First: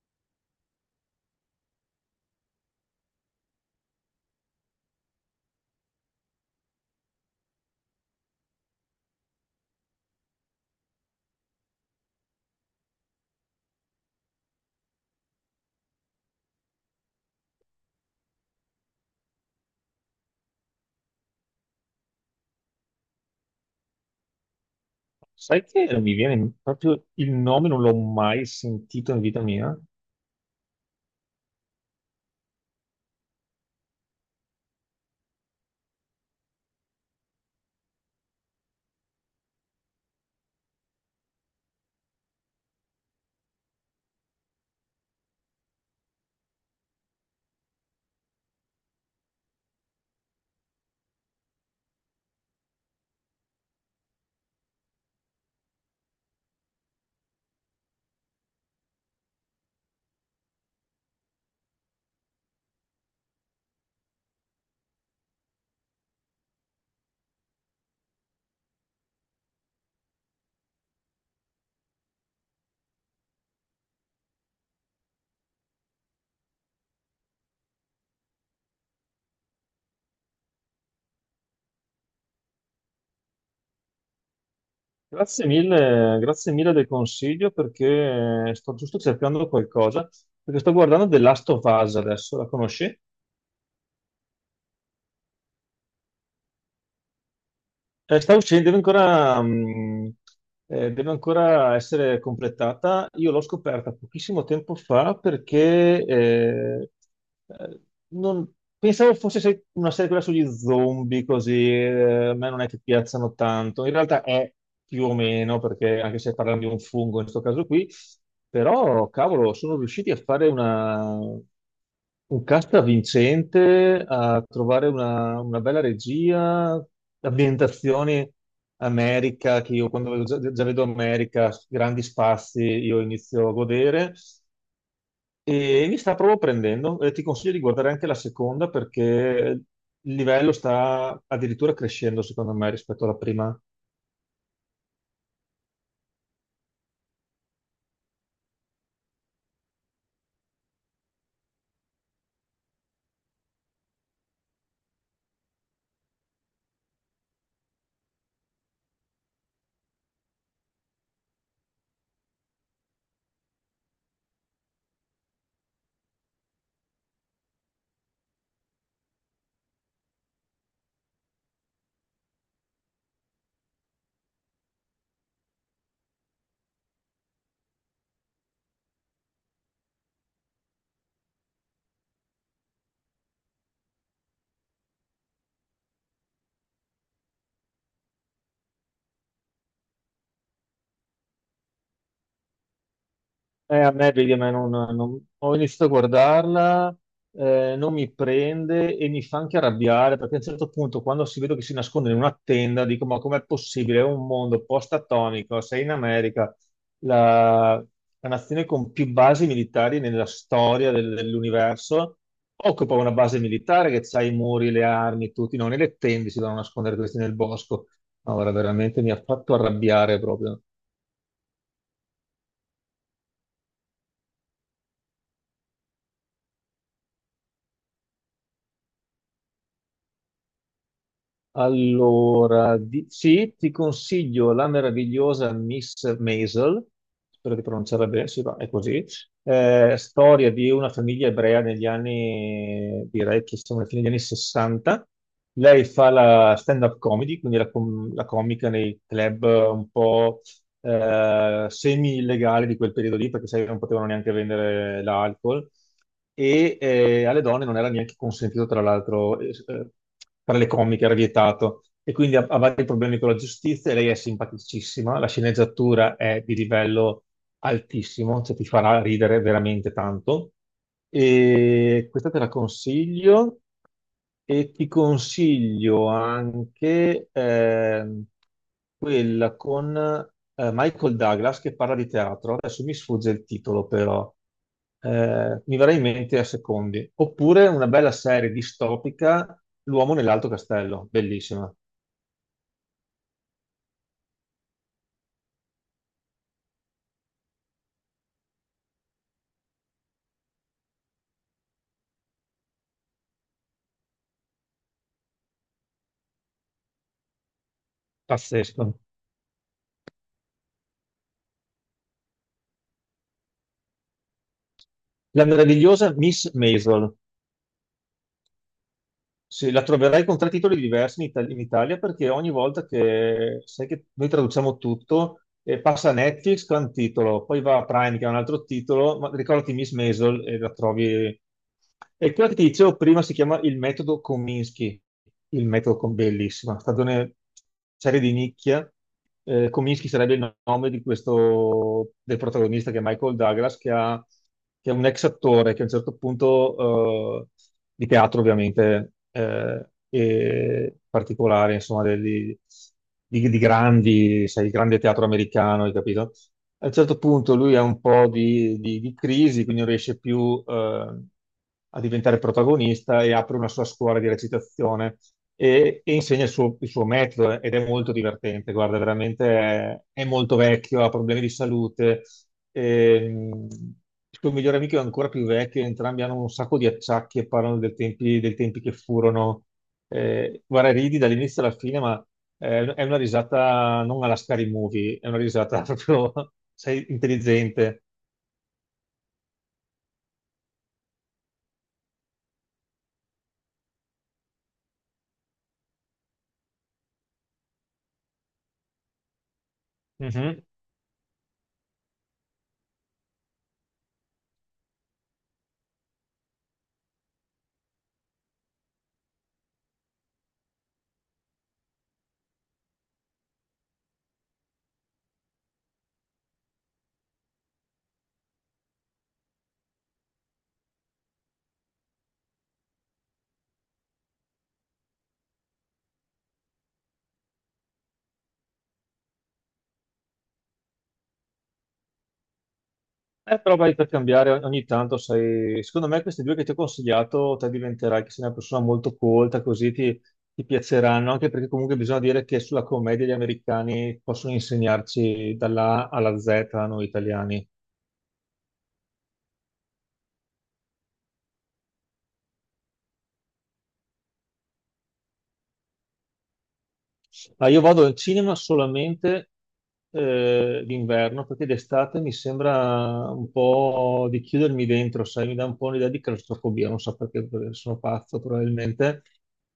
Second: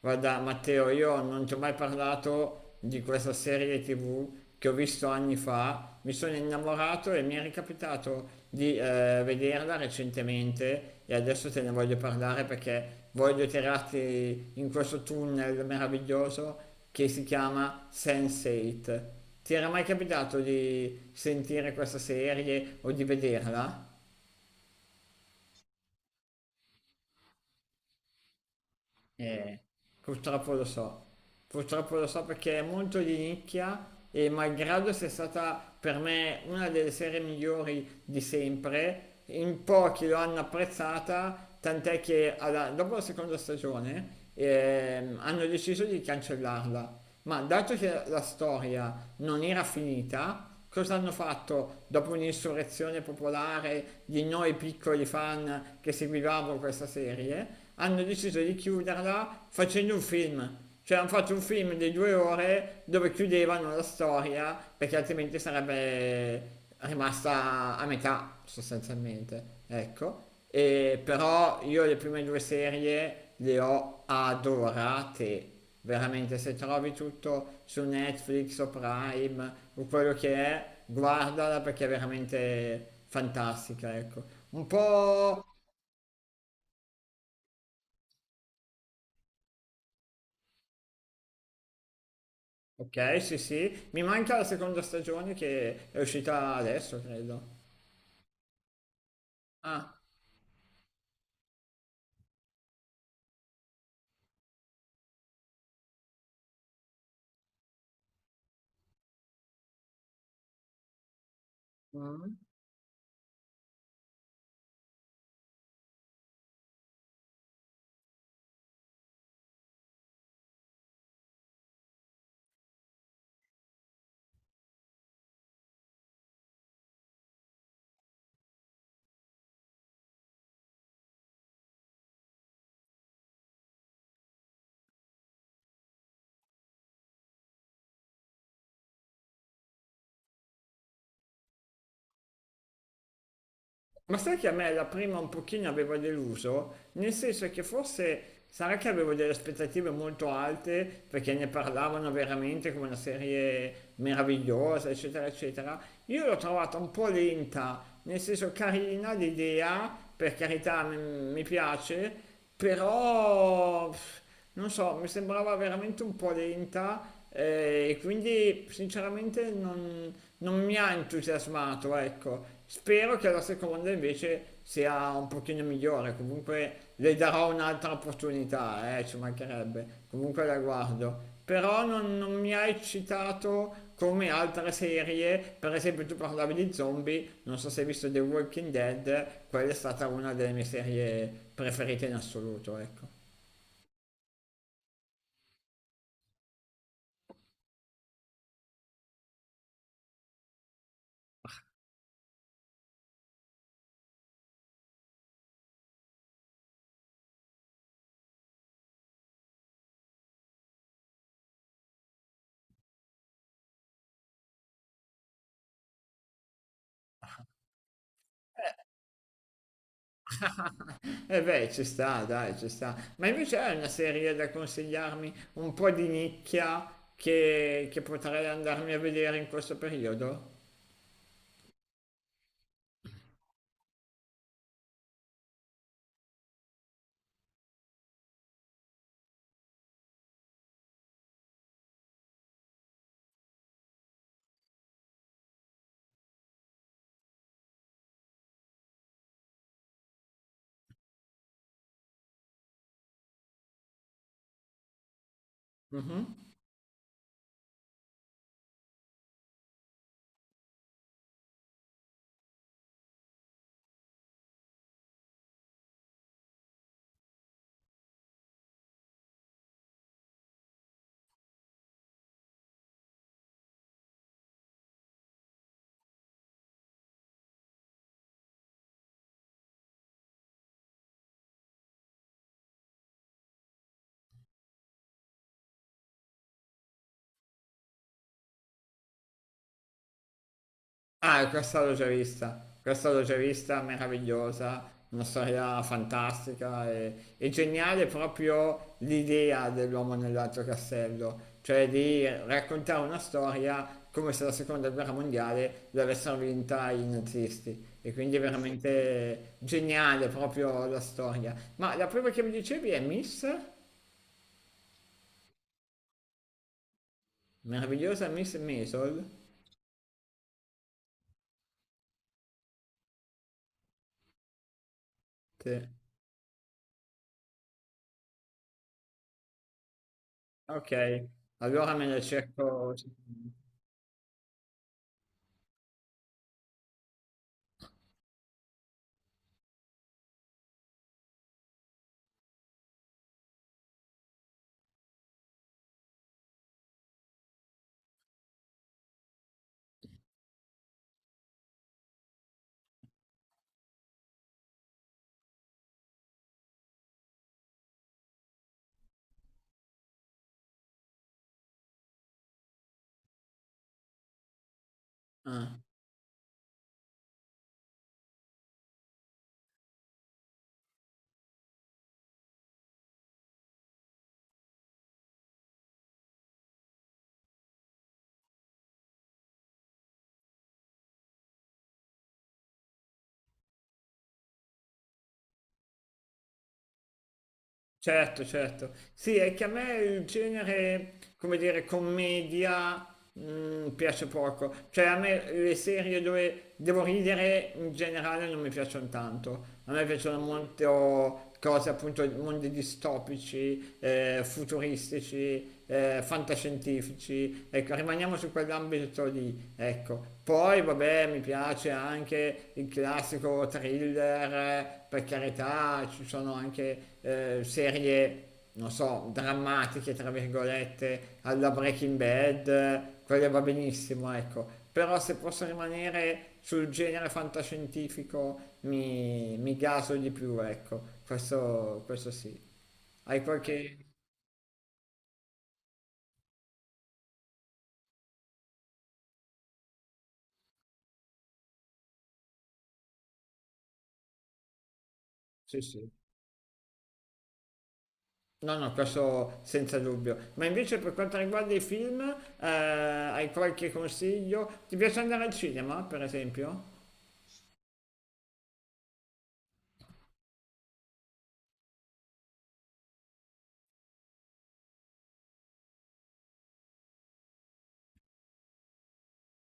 Guarda, Matteo, io non ti ho mai parlato di questa serie TV che ho visto anni fa, mi sono innamorato e mi è ricapitato di vederla recentemente e adesso te ne voglio parlare perché voglio tirarti in questo tunnel meraviglioso che si chiama Sense8. Ti era mai capitato di sentire questa serie o di vederla? Sai che mi viene proprio il nome, non l'ho mai sentito in vita Eh, mia. Purtroppo lo so, purtroppo lo so perché è molto di nicchia e malgrado sia stata per me una delle serie migliori di sempre, in pochi lo hanno apprezzata, tant'è che dopo la seconda stagione hanno deciso di cancellarla. Ma dato che la storia non era finita, cosa hanno fatto dopo un'insurrezione popolare di noi piccoli fan che seguivamo questa serie? Hanno deciso di chiuderla facendo un film. Cioè hanno fatto un film di due ore dove chiudevano la storia perché altrimenti sarebbe rimasta a metà sostanzialmente. Ecco. E però io le prime due serie le ho adorate. Veramente, se trovi tutto su Netflix o Prime o quello che è, guardala perché è veramente fantastica, ecco. Un po'... Grazie mille del consiglio perché sto giusto cercando qualcosa, perché sto guardando The Last of Us adesso, la conosci? Ok, sì, sì. Mi manca la seconda stagione che è uscita adesso, credo. Sta uscendo, deve ancora, Ah. Deve ancora essere completata. Io l'ho scoperta pochissimo tempo fa perché eh, non- pensavo fosse una serie quella sugli zombie, così a Mm. me non è che piacciono tanto. In realtà è più o meno, perché anche se parliamo di un fungo in questo caso qui, però cavolo, sono riusciti a fare una. Un cast vincente a trovare una bella regia, ambientazioni America, che io già, già vedo America, grandi spazi, io inizio a godere e mi sta proprio prendendo. Ti consiglio di guardare anche la seconda perché il livello sta addirittura crescendo, secondo me, rispetto alla prima. Ma sai che a me la prima un pochino aveva deluso? Nel senso che forse sarà che avevo delle aspettative molto alte perché ne parlavano veramente come una serie meravigliosa, eccetera, eccetera. Io l'ho trovata un po' lenta, nel senso carina l'idea, per carità, mi piace, però pff, non so, mi sembrava veramente un po' lenta e quindi sinceramente non mi ha entusiasmato, ecco. Spero che la seconda invece sia un pochino migliore, comunque le darò un'altra opportunità, ci mancherebbe, comunque la guardo. Però non mi ha eccitato come altre serie, per esempio tu parlavi di zombie, non so se hai visto The Walking Dead, quella è stata una delle mie serie preferite in assoluto, ecco. A me, vedi, a me ho iniziato a guardarla, non mi prende e mi fa anche arrabbiare perché a un certo punto, quando si vedo che si nasconde in una tenda, dico: Ma com'è possibile? È un mondo post-atomico, sei in America, la, la nazione con più basi militari nella storia dell'universo. Occupa una base militare che c'ha i muri, le armi, tutti, non nelle tende si vanno a nascondere questi nel bosco. Ora veramente mi ha fatto arrabbiare proprio. Eh beh, ci sta, dai, ci sta. Ma invece hai una serie da consigliarmi un po' di nicchia che potrei andarmi a vedere in questo periodo? Allora, sì, ti consiglio la meravigliosa Miss Maisel, spero di pronunciarla bene, sì, va, è così. Storia di una famiglia ebrea negli anni, direi che siamo alla fine degli anni 60. Lei fa la stand-up comedy, quindi la comica nei club un po' semi-illegali di quel periodo lì, perché sai, che non potevano neanche vendere l'alcol Mhm. e alle donne non era neanche consentito, tra l'altro, fare le comiche, era vietato. E quindi ha vari problemi con la giustizia, e lei è simpaticissima, la sceneggiatura è di livello altissimo, cioè ti farà ridere veramente tanto. E questa te la consiglio. E ti consiglio anche quella con Michael Douglas che parla di teatro. Adesso mi sfugge il titolo, però mi verrà in mente a secondi. Oppure una bella serie distopica, L'uomo nell'alto castello, Ah, bellissima, questa l'ho già vista, questa l'ho già vista, meravigliosa, una storia fantastica e geniale proprio l'idea dell'uomo nell'altro castello, cioè di raccontare una storia come se la seconda guerra mondiale l'avessero vinta i nazisti. E quindi è pazzesco. veramente geniale proprio la storia. Ma la prima che mi dicevi è Miss? La meravigliosa Miss Maisel. Meravigliosa Miss Maisel? Sì, la troverai con 3 titoli diversi in, in Italia perché ogni volta che sai che noi traduciamo tutto, Sì. passa a Netflix che ha un titolo, poi va a Prime che ha un altro titolo, ma ricordati Miss Maisel e la Ok, trovi. allora me la E quella che ti cerco. dicevo prima si chiama Il metodo Kominsky, il metodo con bellissima, stagione serie di nicchia. Kominsky sarebbe il nome di questo, del protagonista che è Michael Douglas, che è un ex attore che a un certo punto, di teatro ovviamente, e particolare, insomma, di grandi, sai, il grande teatro americano, hai capito? A un certo punto lui ha un po' di crisi, quindi non riesce più a diventare protagonista e apre una sua scuola di recitazione Ah. E insegna il suo metodo ed è molto divertente. Guarda, veramente è molto vecchio, ha problemi di salute. ehm, il suo migliore amico è ancora più vecchio, entrambi hanno un sacco di acciacchi e parlano dei tempi che furono. Guarda, ridi dall'inizio alla fine, ma è una risata non alla Scary Movie, è una risata proprio, sei intelligente. Certo, certo. Sì, è che a me il genere, come dire, commedia piace poco. Cioè a me le serie dove devo ridere in generale non mi piacciono tanto. A me piacciono Mhm. molto cose appunto mondi distopici, futuristici, fantascientifici. Ecco, rimaniamo su quell'ambito lì, ecco. Poi vabbè, mi piace anche il classico thriller, per carità, ci sono anche serie, non so, drammatiche, tra virgolette, alla Breaking Bad, quelle va benissimo, ecco. Però se posso rimanere sul genere fantascientifico mi gaso di più, ecco. Questo sì. Hai Però vai qualche... per cambiare ogni tanto, sai, secondo me questi due che ti ho consigliato, te diventerai che sei una persona molto colta, così ti piaceranno, anche perché comunque bisogna dire che sulla commedia gli americani possono insegnarci Sì, dalla sì. A alla Z a noi italiani. No, no, questo senza dubbio. Ma invece per quanto riguarda i film, hai qualche consiglio? Ti piace andare al cinema, per esempio? Ma io vado al cinema solamente d'inverno perché d'estate mi sembra un po' di chiudermi dentro, sai, mi dà un po' un'idea di claustrofobia, non so perché, perché sono pazzo probabilmente.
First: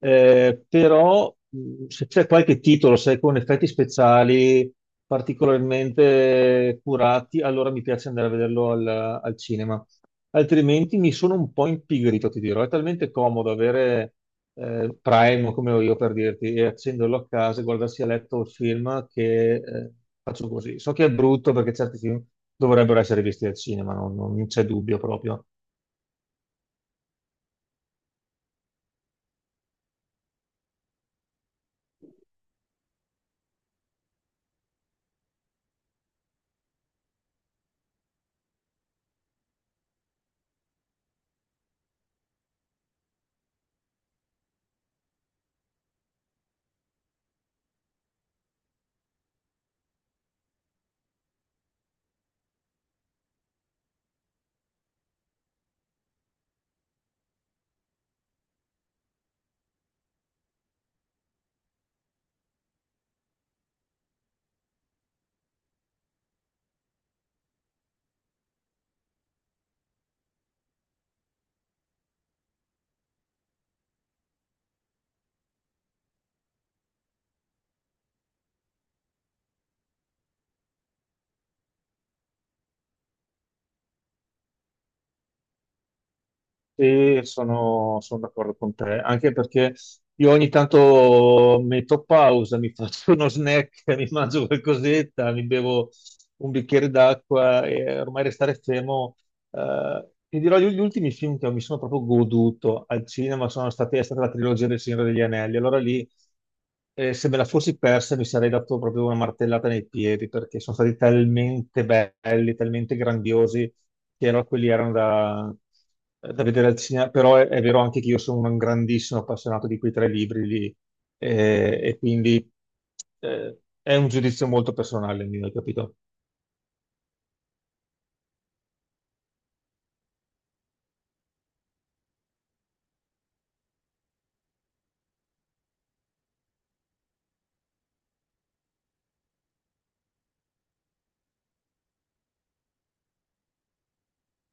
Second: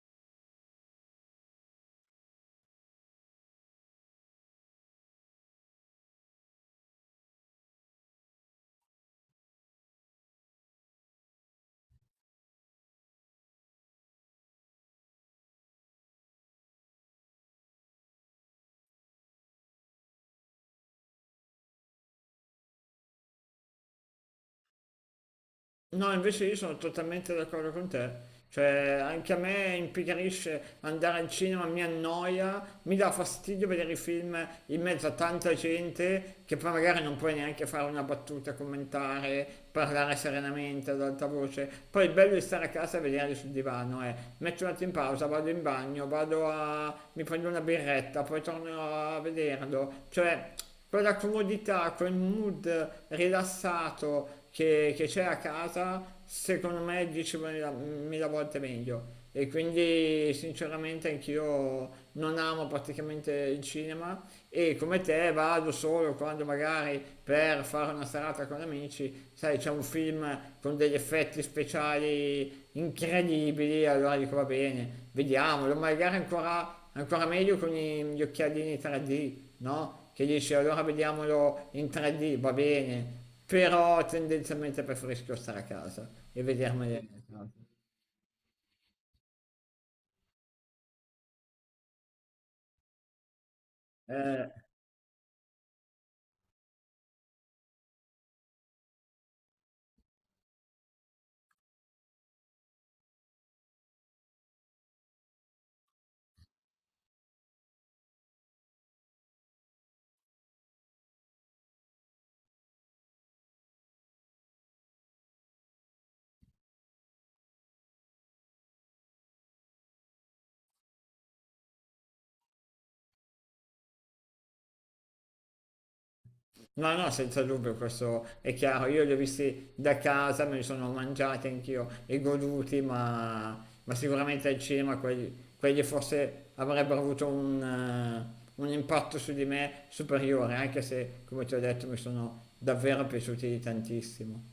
Però se c'è qualche titolo, sai, con effetti speciali particolarmente curati, allora mi piace andare a vederlo al cinema altrimenti mi sono un po' impigrito, ti dirò. È talmente comodo avere Prime, come ho io per dirti, e accenderlo a casa e guardarsi a letto il film che faccio così. So che è brutto perché certi film dovrebbero essere visti al cinema, non c'è dubbio proprio. No, invece io sono totalmente d'accordo con te. Cioè, anche a me impigrisce andare al cinema, mi annoia, mi dà fastidio vedere i film in mezzo a tanta gente che poi magari non puoi neanche fare una battuta, commentare, parlare serenamente ad alta voce. Poi il bello di stare a casa e vederli sul divano è metto un attimo in pausa, vado in bagno, vado a... mi prendo una birretta, poi torno a vederlo. Cioè quella comodità, quel mood rilassato che c'è a casa, secondo me è 10.000 volte meglio. E quindi sinceramente anch'io non amo praticamente il cinema e come te vado solo quando magari per fare una serata con amici, sai, c'è un film con degli effetti speciali incredibili, allora dico va bene, vediamolo, magari ancora, ancora meglio con gli occhialini 3D, no? Che dici allora vediamolo in 3D, va bene, però tendenzialmente preferisco stare a casa e Sì, vedermeli. Sono d'accordo con te, anche perché io ogni tanto metto pausa, mi faccio uno snack, mi mangio Eh, qualcosetta, mi bevo un bicchiere d'acqua e ormai restare fermo. Ti dirò, gli ultimi film che mi sono proprio goduto al cinema è stata la trilogia del Signore degli Anelli. Allora lì, se me la fossi persa, mi sarei dato proprio una martellata nei piedi, perché sono stati talmente belli, talmente grandiosi che erano quelli erano da vedere al cinema, però è vero anche che io sono un grandissimo appassionato di quei tre libri lì, e quindi è un giudizio molto personale il mio, hai capito? no, no, senza dubbio, questo è chiaro. Io li ho visti da casa, me li sono mangiati anch'io e goduti, ma sicuramente al cinema quelli, quelli forse avrebbero avuto un impatto su di me superiore, anche se, come ti ho detto, mi sono davvero piaciuti tantissimo.